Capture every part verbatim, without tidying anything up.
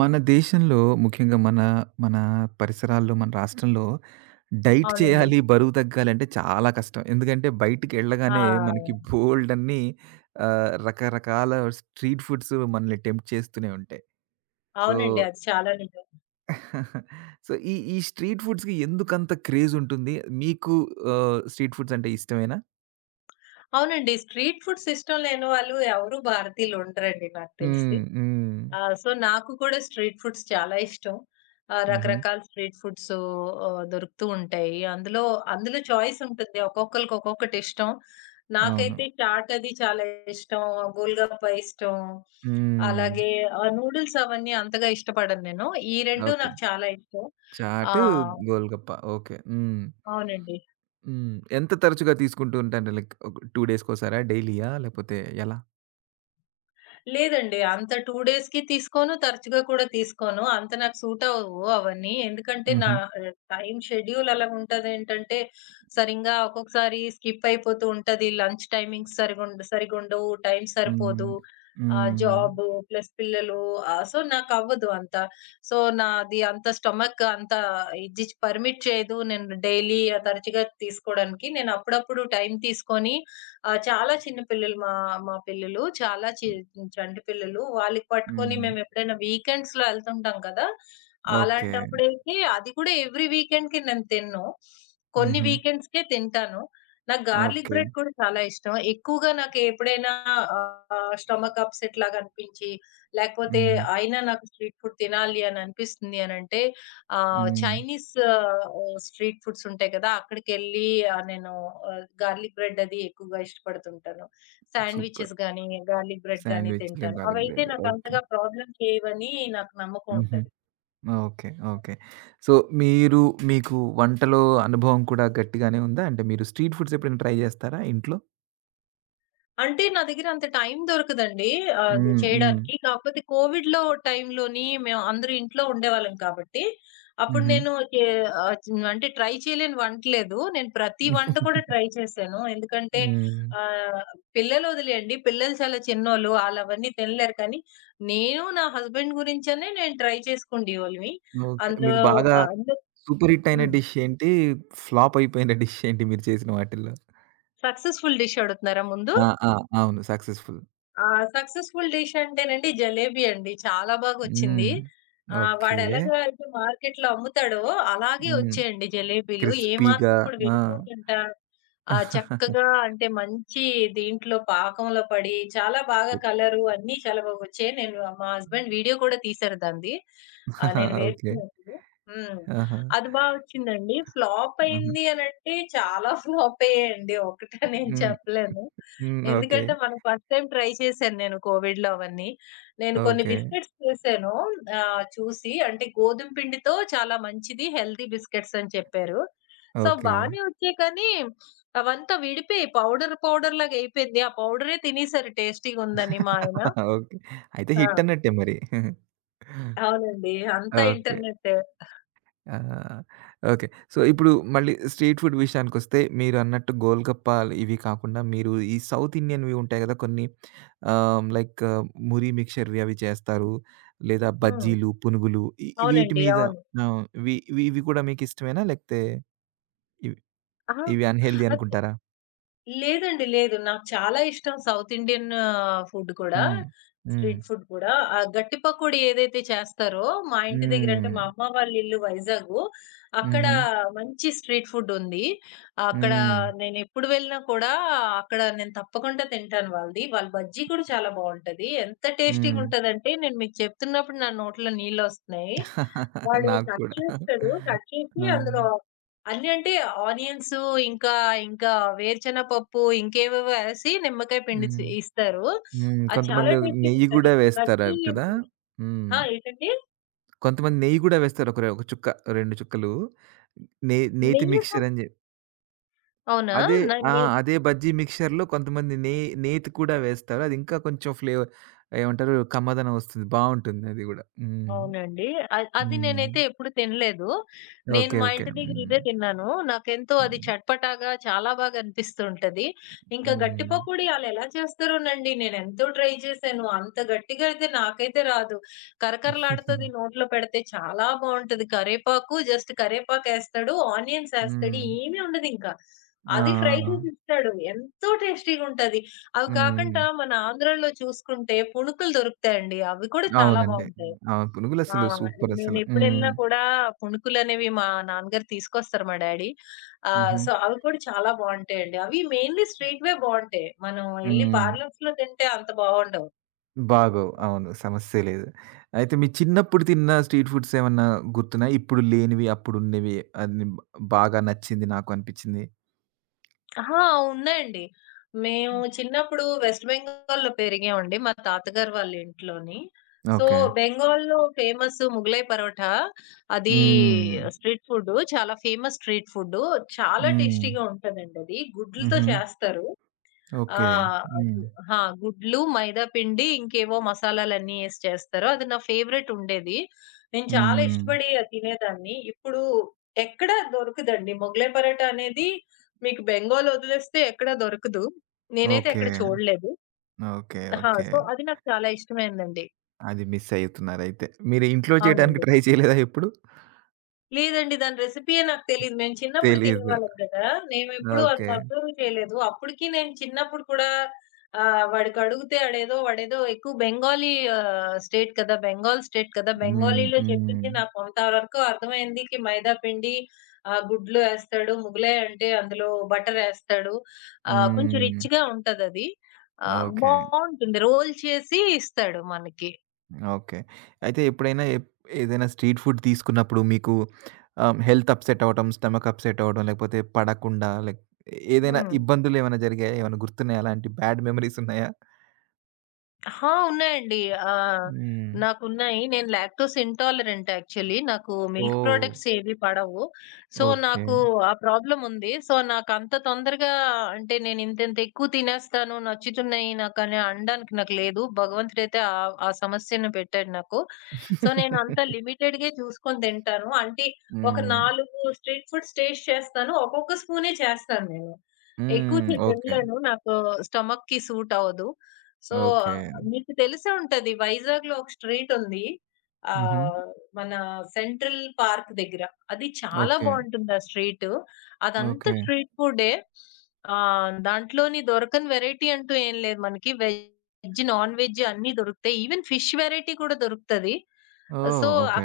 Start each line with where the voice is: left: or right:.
right: మన దేశంలో ముఖ్యంగా మన మన పరిసరాల్లో, మన రాష్ట్రంలో డైట్
left: అవునండి.
right: చేయాలి, బరువు తగ్గాలంటే చాలా కష్టం. ఎందుకంటే
left: ఆ!
right: బయటికెళ్ళగానే మనకి బోలెడన్ని ఆహ్, రకరకాల స్ట్రీట్ ఫుడ్స్ మనల్ని టెంప్ట్ చేస్తూనే ఉంటాయి. సో,
left: అవునండి. అది చాలా నిజం.
right: సో ఈ ఈ స్ట్రీట్ ఫుడ్స్‌కి ఎందుకంత క్రేజ్ ఉంటుంది? మీకు ఆహ్, స్ట్రీట్ ఫుడ్స్ అంటే ఇష్టమేనా?
left: అవునండి. స్ట్రీట్ ఫుడ్స్ ఇష్టం లేని వాళ్ళు ఎవరు భారతీయులు ఉండరండి నాకు తెలిసి.
right: హ్మ్. హ్మ్.
left: ఆ! సో, నాకు కూడా స్ట్రీట్ ఫుడ్స్ చాలా ఇష్టం. ఆహ్,
right: హుహు.
left: రకరకాల స్ట్రీట్ ఫుడ్స్ ఆహ్, దొరుకుతూ ఉంటాయి. అందులో, అందులో చాయిస్ ఉంటుంది. ఒక్కొక్కళ్ళకి ఒక్కొక్కటి ఇష్టం.
right: అవును.
left: నాకైతే చాట్ అది చాలా ఇష్టం. గోల్‌గప్ప ఇష్టం.
right: హ్మ్.
left: అలాగే ఆహ్, నూడిల్స్ అవన్నీ అంతగా ఇష్టపడను నేను. ఈ రెండూ
right: ఓకే.
left: నాకు చాలా ఇష్టం. ఆ!
right: చాటు, గోల్‌గప్ప. ఓకే. హ్మ్.
left: అవునండి.
right: హ్మ్. ఎంత తరచుగా తీసుకుంటూ ఉంటారు? లైక్ ఒక రెండు డేస్‌కోసారా? డైలీయా? లేపోతే ఎలా?
left: లేదండి. అంత రెండు డేస్‌కి తీసుకోను. తరచుగా కూడా తీసుకోను. అంత నాకు సూట్ అవ్వవు అవన్నీ. ఎందుకంటే నా
right: హుహు.
left: ఆహ్, టైమ్ షెడ్యూల్ అలాగుంటదేంటంటే సరింగా ఒక్కొక్కసారి స్కిప్ అయిపోతూ ఉంటది. లంచ్ టైమింగ్స్ సరిగుండ సరిగుండవు. టైం సరిపోదు.
right: హ్మ్.
left: ఆహ్,
right: హ్మ్.
left: జాబు ప్లస్ పిల్లలు ఆహ్, సో నాకవ్వదు అంత. సో నాది అంత స్టమక్ అంత ఇది చ్ పర్మిట్ చేయదు. నేను డైలీ తరచుగా తీసుకోవడానికి. నేను అప్పుడప్పుడు టైం తీసుకొని ఆ! చాలా చిన్న పిల్లలు మా మా పిల్లలు. చాలా చి చంటి పిల్లలు. వాళ్ళకి పట్టుకొని
right: హ్మ్.
left: మేమెప్పుడైనా వీకెండ్స్‌లో ఎళ్తుంటాం కదా!
right: ఓకే.
left: అలాంటప్పుడైతే అది కూడా ఎవ్రీ వీకెండ్‌కి నేను తినను. కొన్ని
right: హుహు.
left: వీకెండ్స్‌కే తింటాను. నాకు గార్లిక్
right: ఓకే.
left: బ్రెడ్ కూడా చాలా ఇష్టం. ఎక్కువగా నాకు ఎప్పుడైనా ఆహ్, స్టమక్ అప్సెట్ లాగా అనిపించి, లేకపోతే
right: హ్మ్.
left: అయినా నాకు స్ట్రీట్ ఫుడ్ తినాలి అని అనిపిస్తుంది అనంటే, ఆహ్,
right: హ్మ్.
left: చైనీస్ ఆహ్, స్ట్రీట్ ఫుడ్స్ ఉంటాయి కదా! అక్కడికెళ్ళి ఆహ్, నేను ఆహ్, గార్లిక్ బ్రెడ్ అది ఎక్కువగా ఇష్టపడుతుంటాను.
right: సూపర్.
left: శాండ్‌విచెస్ గానీ, గార్లిక్ బ్రెడ్ గానీ
right: శాండ్‌విచ్‌లు,
left: తింటాను.
right: గార్లిక్
left: అవైతే
right: బ్రెడ్.
left: నాకు
right: ఓకే.
left: అంతగా ప్రాబ్లమ్ చేయవని నాకు నమ్మకం
right: హుహు.
left: ఉంటది.
right: ఓకే. ఓకే. సో, మీరు మీకు వంటలో అనుభవం కూడా గట్టిగానే ఉందా? అంటే మీరు స్ట్రీట్ ఫుడ్స్ ఎప్పుడైనా ట్రై జేస్తారా ఇంట్లో?
left: అంటే నా దగ్గర అంత టైం దొరకదండి. ఆహ్, అది
right: హ్మ్. హ్మ్.
left: చేయడానికి. కాకపోతే కోవిడ్‌లో టైంలోని మేము అందరూ ఇంట్లో ఉండేవాళ్ళం కాబట్టి, అప్పుడు
right: హుహు.
left: నేను చే ఆహ్, చి అంటే ట్రై చేయలేని వంట లేదు. నేను ప్రతి వంట కూడా ట్రై చేశాను. ఎందుకంటే
right: హ్మ్.
left: ఆహ్, పిల్లలు వదిలేయండి. పిల్లలు చాలా చిన్నోళ్ళు. ఆళ్ళవన్నీ తినలేరు. కానీ నేను, నా హస్బెండ్ గురించనే నేను ట్రై చేసుకుండేవాళ్ళమి.
right: ఓకే. మీకు
left: అందులో
right: బాగా
left: ఆహ్, అందులో
right: సూపర్ హిట్ అయిన
left: హ్మ్.
right: డిష్ ఏంటి? ఫ్లాప్ అయిపోయిన డిష్ ఏంటి మీరు చేసిన వాటిల్లో?
left: సక్సెస్‌ఫుల్ డిష్ అడుగుతున్నారా ముందు?
right: ఆ! ఆ! అవును. సక్సెస్‌ఫుల్.
left: ఆ! సక్సెస్‌ఫుల్ డిష్ అంటేనండి జలేబీ అండి. చాలా బాగొచ్చింది.
right: హ్మ్.
left: ఆహ్,
right: ఓకే.
left: వాడెలాగా అయితే మార్కెట్‌లో అమ్ముతాడో అలాగే
right: హ్మ్.
left: వచ్చాయండి జలేబీలు.
right: క్రిస్పీగా.
left: ఏమాత్రం కూడా
right: ఆ!
left: విడిపోకుండా ఆహ్, చక్కగా అంటే మంచి దీంట్లో పాకంలో పడి చాలా బాగా కలరు అన్నీ చాలా బాగొచ్చాయి. నేను మా హస్బెండ్ వీడియో కూడా తీశారు దానిది. ఆహ్, నేను
right: ఓకే.
left: వేస్తున్నప్పుడు. హ్మ్.
right: ఆహా!
left: అది బా వచ్చిందండి. ఫ్లాప్
right: ఆహా!
left: అయింది అనంటే చాలా ఫ్లాప్ అయ్యాయండి. ఒకటని ఏం
right: హ్మ్.
left: చెప్పలేను.
right: హ్మ్. ఓకే.
left: ఎందుకంటే, మనం ఫస్ట్ టైమ్ ట్రై చేశాను నేను కోవిడ్‌లో అవన్నీ. నేను కొన్ని
right: ఓకే.
left: బిస్కెట్స్ చేశాను ఆహ్, చూసి. అంటే గోధుమ పిండితో చాలా మంచిది హెల్తీ బిస్కెట్స్ అని చెప్పారు. So,
right: okay.
left: బానే వచ్చాయి కానీ, అవంతా విడిపోయి పౌడర్, పౌడర్ లాగా అయిపోయింది. ఆ పౌడరే తినేసారు టేస్టీగుందని మా ఆయన.
right: ఓకే. అయితే
left: ఆ!
right: హిట్ అన్నట్టే మరి.
left: అవునండి. అంతా
right: ఓకే.
left: ఇంటర్నెట్టే.
right: ఆహా! ఓకే. సో, ఇప్పుడు మళ్ళీ స్ట్రీట్ ఫుడ్ విషయానికొస్తే మీరన్నట్టు గోల్‌గప్పాలు ఇవి కాకుండా మీరు ఈ సౌత్ ఇండియన్‌వి ఉంటాయి గదా! కొన్ని ఆహ్, లైక్ మురి మిక్చర్‌వి అవి చేస్తారు. లేదా
left: హ్మ్.
right: బజ్జీలు, పునుగులు ఈ వీటి
left: అవునండి.
right: మీద
left: అవును.
right: ఆ! ఇవి ఇవి ఇవి కూడా మీకిష్టమేనా? లేకపోతే ఇవి
left: అహా!
right: ఇవి అన్‌హెల్తీ
left: అస్
right: అనుకుంటారా?
left: లేదండి. లేదు. నాకు చాలా ఇష్టం సౌత్ ఇండియన్ ఫుడ్ కూడా.
right: హ్మ్. హ్మ్.
left: స్ట్రీట్ ఫుడ్ కూడా. ఆ గట్టి పకోడీ ఏదైతే చేస్తారో, మా ఇంటి దగ్గర అంటే
right: హ్మ్.
left: మా అమ్మ వాళ్ళ ఇల్లు వైజాగు. అక్కడ
right: హుహు.
left: మంచి స్ట్రీట్ ఫుడ్ ఉంది. అక్కడ
right: హ్మ్.
left: నేనెప్పుడు వెళ్ళినా కూడా అక్కడ నేను తప్పకుండా తింటాను వాళ్ళది. వాళ్ళ బజ్జీ కూడా చాలా బావుంటది. ఎంత టేస్టీగా
right: హ్మ్.
left: ఉంటదంటే నేను మీకు చెప్తున్నప్పుడు నా నోట్లో నీళ్ళొస్తున్నాయి. వాడు
right: నాకు
left: కట్
right: కూడా.
left: చేస్తాడు. కట్ చేసి
right: ఆ!
left: అందులో అన్నీ అంటే ఆనియన్స్ ఇంకా, ఇంకా వేరుచెన పప్పు ఇంకేవేవో ఏసి నిమ్మకాయ పిండి చి
right: హ్మ్.
left: ఇస్తారు.
right: హ్మ్.
left: అది చాలా
right: కొంతమంది నెయ్యి
left: టేస్టీ‌గుంటది.
right: గూడా
left: ఇంకా
right: వేస్తారు
left: గట్టి
right: కదా!
left: హ్మ్. ఆ!
right: హ్మ్.
left: ఏంటండి?
right: కొంతమంది నెయ్యి గూడా వేస్తారు. ఒక రె ఒక చుక్క, రెండు చుక్కలు. నే నేతి మిక్స్చర్
left: నెయ్యేసం
right: అని జెప్పి.
left: అవునా?
right: అదే
left: న
right: ఆ!
left: నె
right: అదే బజ్జీ మిక్స్చర్‌లో కొంతమంది నే నేతి కూడా వేస్తారు. అది ఇంకా కొంచెం ఫ్లేవర్ ఏమంటారు? కమ్మదనం వస్తుంది. బావుంటుంది అది గూడా. హ్మ్.
left: అవునండి. అద్ అది
right: హ్మ్.
left: నేనైతే ఎప్పుడు తినలేదు. నేను
right: ఓకే.
left: మా
right: ఓకే.
left: ఇంటి దగ్గర
right: హ్మ్.
left: ఇదే తిన్నాను. నాకెంతో అది
right: హ్మ్.
left: చట్పటాగా చాలా బాగా అనిపిస్తూ ఉంటది. ఇంకా గట్టి
right: హ్మ్.
left: పకోడీ ఆళ్ళెలా చేస్తారోనండి నేనెంతో ట్రై చేశాను. అంత గట్టిగా అయితే నాకైతే రాదు. కరకరలాడుతది నోట్లో పెడితే చాలా బావుంటది. కరేపాకు జస్ట్ కరేపాకేస్తాడు, ఆనియన్స్ ఏస్తాడు
right: హ్మ్.
left: ఏమీ ఉండదింకా.
right: ఆ! ఆ!
left: అది ఫ్రై
right: ఆ!
left: చేసిస్తాడు. ఎంతో టేస్టీగా ఉంటది. అవి
right: హ్మ్.
left: కాకుండా మన ఆంధ్రాలో చూసుకుంటే పుణుకులు దొరుకుతాయండి. అవి కూడా చాలా
right: అవునండి.
left: బావుంటాయి.
right: అవును.
left: ఆ!
right: పునుగులసలు సూపరసలు.
left: నేనెప్పుడెళ్ళినా
right: హ్మ్.
left: కూడా పుణుకులనేవి మా నాన్నగారు తీసుకొస్తారు మా డ్యాడీ. ఆహ్,
right: హుహు.
left: సో, అవి కూడా చాలా బావుంటాయండి. అవి మెయిన్‌లీ స్ట్రీట్‌వే బావుంటాయి. మనం ఎళ్లి
right: హ్మ్.
left: పార్లర్స్‌లో తింటే అంత బావుండవు.
right: బాగోవు. అవును. సమస్యే లేదు. అయితే మీ చిన్నప్పుడు తిన్న స్ట్రీట్ ఫుడ్స్ ఏమన్నా గుర్తున్నాయా? ఇప్పుడు లేనివి, అప్పుడున్నవి అన్ని బ్ బాగా నచ్చింది నాకు అనిపించింది?
left: అహా! ఉన్నాయండి. మేము చిన్నప్పుడు వెస్ట్ బెంగాల్‌లో పెరిగామండి. మా తాతగారు వాళ్ళ ఇంట్లోని. So,
right: okay.
left: బెంగాల్‌లో ఫేమస్ ముగలై పరోటా. అది
right: హ్మ్.
left: Street food. చాలా ఫేమస్ స్ట్రీట్ ఫుడ్. చాలా
right: హ్మ్.
left: టేస్టీగా ఉంటదండి అది. గుడ్లతో
right: హుహు.
left: చేస్తారు. ఆ!
right: ఓకే.
left: గు
right: హ్మ్.
left: ఆ! గుడ్లు, మైదా పిండి, ఇంకేవో మసాలాలన్నీ ఏసి చేస్తారో అది నా ఫేవరెట్ ఉండేది. నేను చాలా
right: హ్మ్.
left: ఇష్టపడి అది తినేదాన్ని. ఇప్పుడు ఎక్కడ దొరకదండి. మొగలై పరోటా అనేది మీకు బెంగాల్ వదిలేస్తే ఎక్కడ దొరకదు. నేనైతే
right: ఓకే.
left: ఎక్కడ చూడలేదు.
right: ఓకే.
left: ఆ!
right: ఓకే.
left: సో, అది నాకు చాలా ఇష్టమైందండి.
right: అది మిస్ అయితున్నారయితే. మీరు ఇంట్లో చేయడానికి
left: అవునండి.
right: ట్రై చేయలేదా ఎప్పుడు?
left: లేదండి. దాని రెసిపీయే నాకు తెలీదు. మేము చిన్నప్పుడు
right: తెలీదు.
left: తినేవాళ్ళం కదా! మేమెప్పుడు అంత
right: ఓకే.
left: అబ్జర్వ్ చేయలేదు. అప్పటికి నేను చిన్నప్పుడు కూడా ఆహ్, వాడికడుగుతే ఆడేదో వాడేదో ఎక్కువ బెంగాలీ ఆహ్, స్టేట్ కదా! బెంగాల్ స్టేట్ కదా!
right: హ్మ్.
left: బెంగాలీలో
right: హ్మ్.
left: చెప్పింది నాకు కొంత వరకు అర్థమైంది. కి మైదా పిండి ఆహ్, గుడ్లు ఏస్తాడు. ముగలాయ్ అంటే అందులో బటర్ ఏస్తాడు. ఆహ్, కొంచెం
right: హ్మ్.
left: రిచ్‌గా ఉంటదది. ఆహ్,
right: ఓకే.
left: బావుంటుంది. రోల్ చేసి ఇస్తాడు మనకి.
right: ఓకే. అయితే ఎప్పుడైనా ఎప్ ఏదైనా స్ట్రీట్ ఫుడ్ తీసుకున్నప్పుడు మీకు ఆహ్, హెల్త్ అప్‌సెట్ అవ్వటం, స్టమక్ అప్‌సెట్ అవ్వడం, లేకపోతే పడకుండా లైక్ ఏదైనా
left: హ్మ్.
right: ఇబ్బందులేమైనా జరిగాయా? ఏమైనా గుర్తున్నాయా? అలాంటి బ్యాడ్ మెమోరీస్ ఉన్నాయా?
left: అహా! ఉన్నాయండి. ఆహ్,
right: హ్మ్.
left: నాకున్నాయి. నేను లాక్టోస్ ఇంటాలరెంట్ యాక్చువల్లీ. నాకు మిల్క్
right: ఓహ్!
left: ప్రొడక్ట్స్ ఏవి పడవు. So,
right: okay.
left: నాకు ఆ ప్రాబ్లమ్ ఉంది. సో, నాకంత తొందరగా అంటే నేను ఇంతింత ఎక్కువ తినేస్తాను, నచ్చుతున్నాయి నాకని అనడానికి నాకు లేదు. భగవంతుడైతే ఆ ఆ సమస్యను పెట్టాడు నాకు. సో, నేను అంతా లిమిటెడ్‌గే చూసుకొని తింటాను. అంటే ఒక
right: హ్మ్.
left: నాలుగు స్ట్రీట్ ఫుడ్స్ టేస్ట్ చేస్తాను. ఒక్కొక్క స్పూనే చేస్తాను నేను.
right: హ్మ్.
left: ఎక్కువసేపు
right: ఓకే.
left: తినలేను. నాకు స్టమక్‌కి సూట్ అవ్వదు. So,
right: okay.
left: మీకు తెలిసే ఉంటది. వైజాగ్‌లో ఒక స్ట్రీట్ ఉంది.
right: హుహు.
left: ఆహ్, మన సెంట్రల్ పార్క్ దగ్గర. అది చాలా
right: ఓకే.
left: బావుంటుంది ఆ స్ట్రీట్. అదంతా
right: ఓకే.
left: స్ట్రీట్ ఫుడ్డే. ఆహ్, దాంట్లోని దొరకని వెరైటీ అంటూ ఏం లేదు మనకి. వెజ్, నాన్ వెజ్ అన్నీ దొరుకుతాయి. ఈవెన్ ఫిష్ వెరైటీ కూడా దొరుకుతది.
right: ఓహ్!
left: So,
right: okay.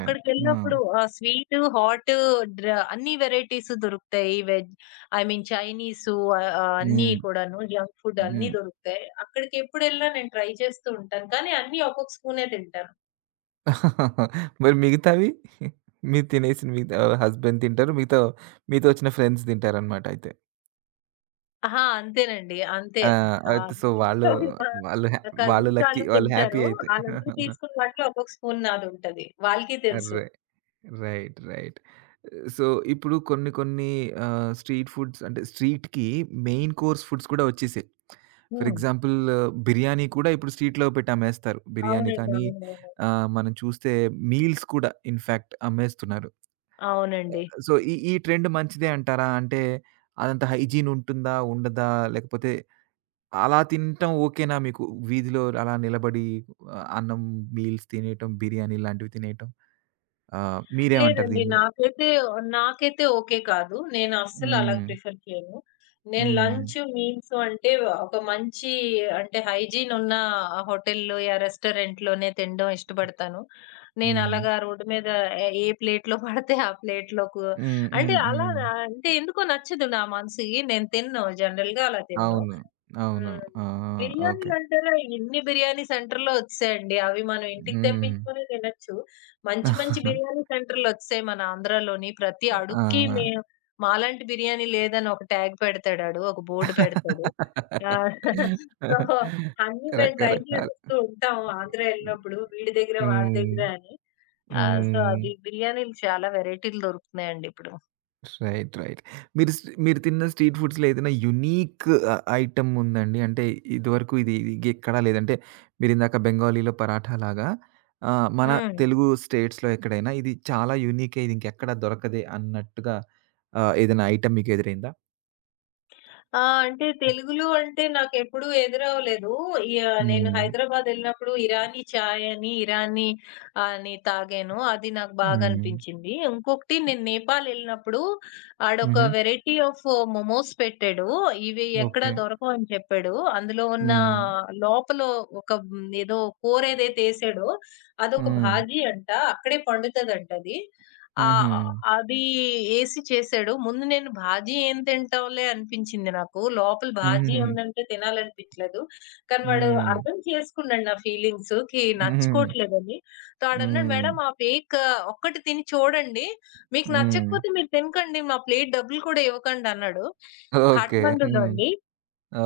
right: ఆ!
left: ఆ స్వీట్, హాట్ డ్ర అన్ని వెరైటీస్ దొరుకుతాయి. వెజ్ ఐ మీన్ చైనీసు ఆహ్, ఆహ్, అన్నీ
right: హ్మ్.
left: కూడాను జంక్ ఫుడ్ అన్నీ
right: హ్మ్.
left: దొరుకుతాయి. అక్కడికెప్పుడెళ్ళినా నేను ట్రై చేస్తూ ఉంటాను. కానీ అన్నీ ఒక్కొక్క స్పూనే తింటాను.
right: మరి మిగతావి? మీరు తినేసిన మిగతా ఆహ్, హస్బెండ్ తింటారు. మిగతా మీతో వచ్చిన ఫ్రెండ్స్ తింటారనమాట అయితే.
left: ఆహా! అంతేనండి. అంతే.
right: ఆ!
left: ఆ!
right: అయితే సో, వాళ్ళు
left: మిగతావి మా
right: వాళ్ళు హ్యా
left: నా
right: వాళ్ళు
left: కజిన్స్
right: లక్కీ.
left: వాళ్ళు
right: వాళ్ళు హ్యాపీ
left: తింటారు.
right: అయితే.
left: ఆళ్ళందరూ తీసుకున్న వాటిలో ఒక్కొక్క స్పూన్ నాదుంటది. వాళ్ళకి తెలుసు.
right: రై రైట్. రైట్. సో, ఇప్పుడు కొన్ని కొన్ని ఆహ్, స్ట్రీట్ ఫుడ్స్ అంటే స్ట్రీట్‌కి మెయిన్ కోర్స్ ఫుడ్స్ కూడా వచ్చేసాయి. ఫర్
left: హ్మ్.
right: ఎగ్జాంపుల్ బిర్యానీ కూడా ఇప్పుడు స్ట్రీట్‌లో పెట్టి అమ్మేస్తారు. బిర్యానీ
left: అవునండి.
right: కానీ
left: అవునవును.
right: ఆహ్, మనం చూస్తే మీల్స్ కూడా ఇన్‌ఫాక్ట్ అమ్మేస్తున్నారు.
left: అవునండి.
right: సో, ఈ ఈ ట్రెండ్ మంచిదే అంటారా? అంటే అదంత హైజీన్ ఉంటుందా? ఉండదా? లేకపోతే అలా తినటం ఓకేనా మీకు? వీధిలో అలా నిలబడి ఆహ్, అన్నం మీల్స్ తినేయటం, బిర్యానీ లాంటివి తినేయటం. ఆహ్, మీరేమంటారు
left: లేదండి.
right: దీని మీద?
left: నాకైతే నాకైతే ఓకే కాదు. నేను అస్సలు అలా
right: హ్మ్.
left: ప్రిఫర్ చేయను. నేను
right: హ్మ్.
left: లంచ్, మీల్స్ అంటే ఒక మంచి అంటే హైజీన్ ఉన్న హోటల్‌లో యా రెస్టారెంట్‌లోనే తినడం ఇష్టపడతాను. నేను
right: హ్మ్.
left: అలాగా రోడ్డు మీద ఏ ఏ ప్లేట్‌లో పడితే ఆ ప్లేట్‌లోకు
right: హ్మ్.
left: అంటే
right: హ్మ్.
left: అలా
right: హ్మ్.
left: నా- అంటే ఎందుకో నచ్చదు నా మనసుకి. నేను తినను జనరల్‌గా అలా తినను.
right: అవును.
left: ఆ!
right: అవును. ఆ! ఆ! ఓకే.
left: బిర్యానీలంటారా ఎన్ని బిర్యానీ సెంటర్‌లో వచ్చేసాయండి. అవి మనం ఇంటికి
right: హ్మ్.
left: తెప్పించుకొని తినొచ్చు. మంచి మంచి బిర్యానీ సెంటర్‌లు వచ్చేసాయి మన ఆంధ్రాలోని. ప్రతి అడుక్కి మే
right: ఆ!
left: మాలాంటి బిర్యానీ లేదని ఒక ట్యాగ్ పెడతాడాడు. ఒక బోర్డ్ పెడతాడు. ఆ! సో, అన్నీ మేము ట్రై
right: రకరకాల
left: చేసేస్తూ ఉంటాము ఆంధ్ర ఎళ్ళినప్పుడు. వీడి దగ్గర, వాడి
right: హ్మ్.
left: దగ్గర అని. ఆహ్, సో,
right: హ్మ్.
left: అది బిర్యానీలు చాలా వెరైటీలు దొరుకుతున్నాయండి ఇప్పుడు.
right: రైట్. రైట్. మీరు స్ మీరు తిన్న స్ట్రీట్ ఫుడ్స్‌లో ఏదైనా యూనిక్ అ ఐటెమ్ ఉందండి? అంటే ఇదివరకు ఇది ఇది ఎక్కడా లేదంటే మీరిందాక బెంగాలీలో పరాఠా లాగా ఆహ్, మన
left: హ్మ్.
right: తెలుగు స్టేట్స్‌లో ఎక్కడైనా ఇది చాలా యూనికే ఇది ఇంకెక్కడా దొరకదే అన్నట్టుగా ఆహ్, ఏదైనా ఐటెమ్ మీకు ఎదురైందా?
left: ఆ! అంటే తెలుగులో అంటే నాకెప్పుడూ ఎదురవ్వలేదు. యాహ్! నేను
right: హ్మ్.
left: హైదరాబాద్ ఎళ్ళినప్పుడు ఇరానీ చాయ్ అని, ఇరానీ అని తాగాను. అది నాకు బాగా
right: హ్మ్.
left: అనిపించింది. ఇంకొకటి నేను నేపాల్ ఎళ్ళినప్పుడు
right: హుహు.
left: ఆడొక వెరైటీ ఆఫ్ మోమోస్ పెట్టాడు. ఇవి ఎక్కడా
right: ఓకే.
left: దొరకవు అని చెప్పాడు. అందులో ఉన్న
right: హ్మ్.
left: లోపల ఒక హ్మ్, ఏదో కూర ఏదైతే ఏసాడో అదొక
right: హ్మ్.
left: భాజీ అంట. అక్కడే పండుతదంటది. ఆ!
right: హుహు.
left: అది ఏసి చేసాడు. ముందు నేను బాజీ ఏం తింటాంలే అనిపించింది నాకు. లోపల బాజీ
right: హుహుహు.
left: ఉందంటే తినాలనిపిచ్చలేదు. కానీ వాడు
right: హ్మ్.
left: అర్థం చేసుకున్నాడు నా ఫీలింగ్స్‌కి
right: హ్మ్.
left: నచ్చుకోవట్లేదని. సో, ఆడన్నాడు,
right: హ్మ్.
left: "మేడం ఆ పేక్ ఒక్కటి తిని చూడండి. మీకు
right: హ్మ్.
left: నచ్చకపోతే మీరు తినకండి. మా ప్లేట్ డబ్బులు కూడా ఇవ్వకండి" అన్నాడు.
right: ఓకే.
left: ఖాట్మండూలో
right: హ్మ్.
left: అండి.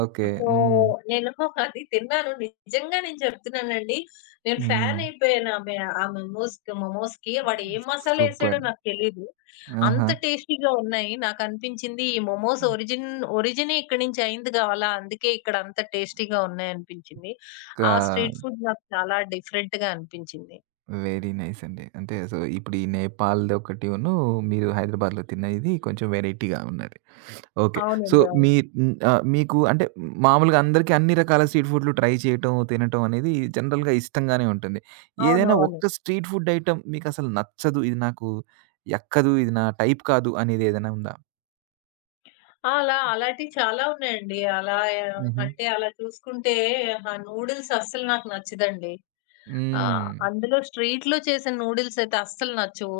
right: ఓకే.
left: సో,
right: హ్మ్.
left: నేను అది తిన్నాను. నిజంగా నేను చెప్తున్నానండి. నేను ఫ్యాన్
right: హ్మ్.
left: అయిపోయాను ఆమె ఆ మోమోస్‌కి మోమోస్‌కి. వాడు ఏం మసాలా ఏసాడో
right: సూపర్.
left: నాకు తెలీదు.
right: ఆహా!
left: అంత టేస్టీగా ఉన్నాయి. నాకనిపించింది ఈ మోమోస్ ఒరిజిన్ ఒరిజినే ఇక్కడి నుంచి అయింది కావాలా! అందుకే ఇక్కడ అంత టేస్టీగా ఉన్నాయనిపించింది.
right: ఇంకా
left: ఆ స్ట్రీట్ ఫుడ్ నాకు చాలా డిఫరెంట్‌గా అనిపించింది.
right: వెరీ నైస్ అండి. అంటే సో, ఇప్పుడు ఈ నేపాల్‌దొకటిను మీరు హైదరాబాద్‌లో తిన్నది కొంచెం వెరైటీగా ఉన్నది. ఓకే. సో,
left: అవునండి. అవును.
right: మీ హ్మ్, ఆహ్, మీకు అంటే మామూలుగా అందరికీ అన్ని రకాల స్ట్రీట్ ఫుడ్‌లు ట్రై చేయటం, తినటం అనేది జనరల్‌గా ఇష్టంగానే ఉంటుంది. ఏదైనా
left: అవునవును.
right: ఒక్క స్ట్రీట్ ఫుడ్ ఐటెమ్ మీకసలు నచ్చదు, ఇది నాకు ఎక్కదు, ఇది నా టైప్ కాదు అనేది ఏదైనా ఉందా?
left: ఆ! అలా అలాటివి చాలా ఉన్నాయండి. అలా ఆ,
right: హుహు.
left: అంటే అలా చూసుకుంటే ఆ నూడిల్స్ అస్సలు నాకు నచ్చదండి. ఆ!
right: హ్మ్.
left: అందులో స్ట్రీట్‌లో చేసే నూడిల్స్ అయితే అస్సలు నచ్చవు.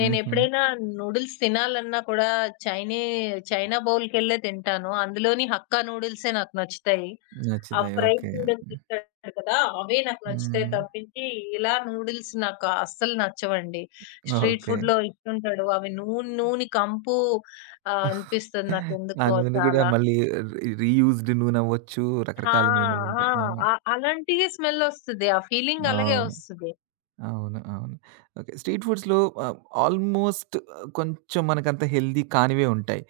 right: హుహు.
left: నేనెప్పుడైనా నూడిల్స్ తినాలన్నా కూడా చైనీ చైనా బౌల్‌కెళ్ళే తింటాను. అందులోని హక్కా నూడిల్సే నాకు నచ్చుతాయి. ఆ
right: నచ్చుతాయి.
left: Fried
right: okay.
left: నూడిల్స్ ఇస్తాడు కదా! అవే నాకు నచ్చుతాయి
right: హ్మ్.
left: తప్పించి, ఇలా నూడిల్స్ నాకు అస్సలు నచ్చవండి. Street
right: okay.
left: ఫుడ్‌లో ఇస్తుంటాడు. అవి నూనె నూనె కంపు ఆహ్, అనిపిస్తుంది
right: ఆ
left: నాకెందుకో
right: నూనె గూడా
left: చాలా.
right: మళ్ళీ రీ రీయూజ్డ్ నూనవ్వచ్చు.
left: ఆ!
right: రకరకాల
left: ఆ!
right: నూనెలుంటాయి. అవును.
left: అ అలాంటియే స్మెల్ ఒస్తది. ఆ ఫీలింగ్ అలాగే
right: అవును.
left: ఒస్తది.
right: అవును. అవును. ఓకే. స్ట్రీట్ ఫుడ్స్‌లో ఆహ్, ఆల్‌మోస్ట్ కొంచెం మనకంత హెల్తీ కానివే ఉంటాయి.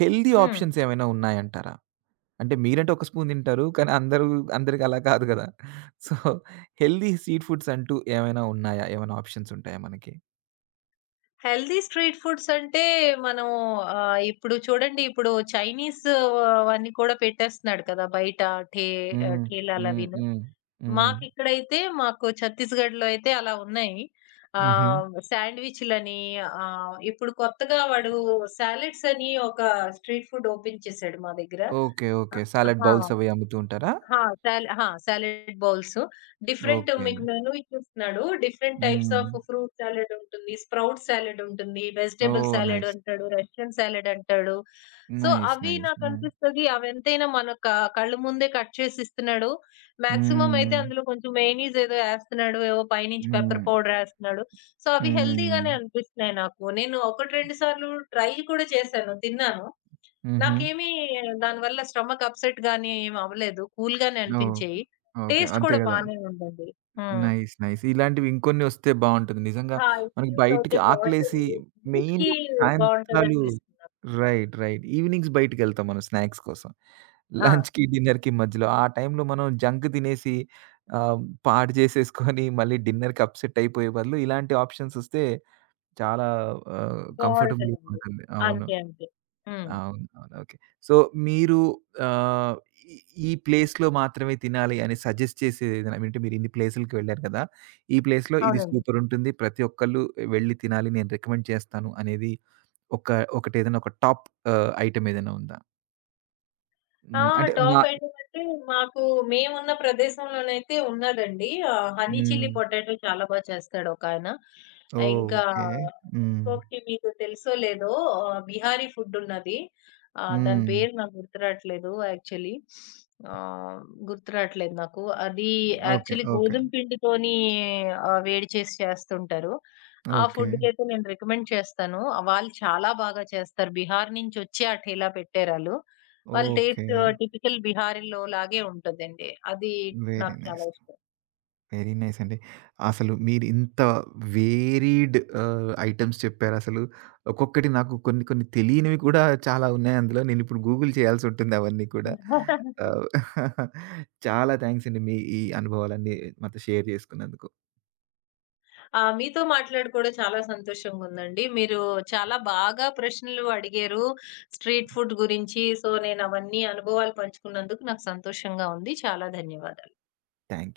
right: హెల్తీ
left: హ్మ్.
right: ఆప్షన్స్ ఏమైనా ఉన్నాయంటారా? అంటే మీరంటే ఒక స్పూన్ తింటారు. కానీ అందరూ అందరికి అలా కాదు గదా! సో, హెల్తీ స్ట్రీట్ ఫుడ్స్ అంటూ ఏమైనా ఉన్నాయా? ఏమైనా ఆప్షన్స్ ఉంటాయా మనకి?
left: హెల్తీ స్ట్రీట్ ఫుడ్స్ అంటే మనం ఆహ్, ఇప్పుడు చూడండి ఇప్పుడు చైనీస్ అవన్నీ కూడా పెట్టేస్తున్నాడు కదా! బయట ఠే ఆహ్,
right: హ్మ్. హ్మ్.
left: ఠేలాలవిను.
right: హ్మ్. హ్మ్.
left: మాకిక్కడైతే మాకు ఛత్తీస్‌గఢ్‌లో అయితే అలా ఉన్నాయి.
right: హుహు.
left: ఆహ్, శాండ్‌విచ్‌లని ఆహ్, ఇప్పుడు కొత్తగా వాడు సాలెడ్స్ అని ఒక స్ట్రీట్ ఫుడ్ ఓపెన్ చేశాడు మా దగ్గర.
right: ఓకే. ఓకే.
left: అ
right: సాలడ్
left: ఆ!
right: బౌల్స్ అవి అమ్ముతూ ఉంటారా?
left: ఆ! సాల ఆ! Salad bowls. Different
right: okay.
left: మీకు మెనూ ఇచ్చేస్తున్నాడు. Different types
right: hmm.
left: Of fruit salad ఉంటుంది. స్ప్రౌట్ సాలడ్ ఉంటుంది. Vegetable
right: oh!
left: Salad
right: nice.
left: అంటాడు. రష్యన్ సాలడ్ అంటాడు. So,
right: nice.
left: అవి
right: నైస్. హ్మ్.
left: నాకనిపిస్తది అవెంతైనా మన క కళ్ళ ముందే కట్ చేసి ఇస్తున్నాడు. మాక్సిమం అయితే
right: హ్మ్.
left: అందులో కొంచెం మెయోనీస్ ఏదో ఏస్తున్నాడు. ఏవో పైనుంచి పెప్పర్
right: హ్మ్.
left: పౌడర్ ఏస్తున్నాడు. సో, అవి హెల్తీ
right: హ్మ్.
left: గానే అనిపిస్తున్నాయి నాకు. నేను ఒకటి, రెండు సార్లు ట్రై కూడా చేశాను. తిన్నాను.
right: హుహు.
left: నాకేమి దానివల్ల స్టమక్ అప్‌సెట్ గాని ఏమి అవ్వలేదు. కూల్ గానే
right: ఓకే.
left: అనిపించాయి.
right: ఓకే.
left: టేస్ట్
right: అంతే
left: కూడా
right: గదా!
left: బానే ఉందండి. హ్మ్.
right: నైస్. నైస్. ఇలాంటివి ఇంకొన్ని వస్తే బావుంటుంది. నిజంగా
left: ఆ!
right: మనకి
left: ఇంట్రడ్యూస్
right: బయటికి
left: అవుతే
right: ఆకలేసి
left: బావుంటది. యూత్‌కి
right: మెయిన్‌గా సాయంత్రాలు
left: బావుంటదనిపిస్తుంది నాకు.
right: రైట్. రైట్. ఈవినింగ్స్ బయటికెళ్తాం మనం స్నాక్స్ కోసం.
left: ఆ!
right: లంచ్‌కి, డిన్నర్‌కి మధ్యలో ఆ టైంలో మనం జంక్ తినేసి ఆహ్, పాడు చేసేసుకొని మళ్ళీ డిన్నర్‌కి అప్‌సెట్ అయిపోయే బదులు ఇలాంటి ఆప్షన్స్ వస్తే చాలా ఆహ్, కంఫర్టబుల్‌గా
left: బావుంటదండి.
right: ఉంటుంది. అవును.
left: అంతే. అంతే. హ్మ్.
right: అవును. అవును. ఓకే. సో, మీరు ఆహ్, ఈ ఈ ప్లేస్‌లో మాత్రమే తినాలి అని సజెస్ట్ చేసేదేదైనా అంటే మీరిన్ని ప్లేసులకి వెళ్లారు కదా! ఈ ప్లేస్‌లో ఇది
left: అవునండి.
right: సూపరుంటుంది. ప్రతి ఒక్కళ్ళు వెళ్లి తినాలి. నేను రికమెండ్ చేస్తాను అనేది ఒక ఒకటేదైనా ఒక టాప్ ఆహ్, ఐటెమ్ ఏదైనా ఉందా?
left: ఆ!
right: హ్మ్. అంటే నా
left: టాప్ ఐటమంటే మాకు మేమున్న ప్రదేశంలోనైతే ఉన్నదండి. ఆహ్, హనీ
right: హ్మ్.
left: చిల్లీ పొటాటో చాలా బా చేస్తాడొకాయన.
right: ఓహ్!
left: ఇంకా
right: ఓకే. హ్మ్.
left: ఇంకొకటి మీకు తెలుసో లేదో ఆహ్, బిహారీ ఫుడ్డున్నది. ఆహ్, దాని
right: హ్మ్.
left: పేరు నాకు గుర్తు రాట్లేదు యాక్చువల్లీ. ఆహ్, గుర్తు రాట్లేదు నాకు. అది
right: ఓకే.
left: Actually
right: okay.
left: గోధుమ పిండితోని ఆహ్, వేడి చేసి చేస్తుంటారు. ఆ
right: ఓకే.
left: ఫుడ్‌కైతే నేను రికమెండ్ చేస్తాను. వాళ్ళు చాలా బాగా చేస్తారు. బిహార్ నుంచొచ్చి ఆ ఠేలా పెట్టారాళ్ళు. వాళ్ళ
right: ఓకే.
left: టేస్ట్ టిపికల్ బిహారీలో లాగే ఉంటదండి. అది
right: వెరీ
left: నాకు చాలా
right: నైస్.
left: ఇష్టం.
right: వెరీ నైస్ అండి. అసలు మీరింత వేరీడ్ ఆహ్, ఐటెమ్స్ చెప్పారసలు. ఒక్కొక్కటి నాకు కొన్ని కొన్ని తెలియనివి కూడా చాలా ఉన్నాయి అందులో. నేనిప్పుడు గూగుల్ చేయాల్సుంటుంది అవన్నీ కూడా. ఆహ్, చాలా థాంక్స్ అండి. మీ ఈ అనుభవాలన్నీ నాతో షేర్ చేసుకున్నందుకు.
left: ఆ! మీతో మాట్లాడి కూడా చాలా సంతోషంగుందండి. మీరు చాలా బాగా ప్రశ్నలు అడిగారు. స్ట్రీట్ ఫుడ్ గురించి. సో, నేనవన్నీ అనుభవాలు పంచుకున్నందుకు నాకు సంతోషంగా ఉంది. చాలా ధన్యవాదాలు.
right: Thank you.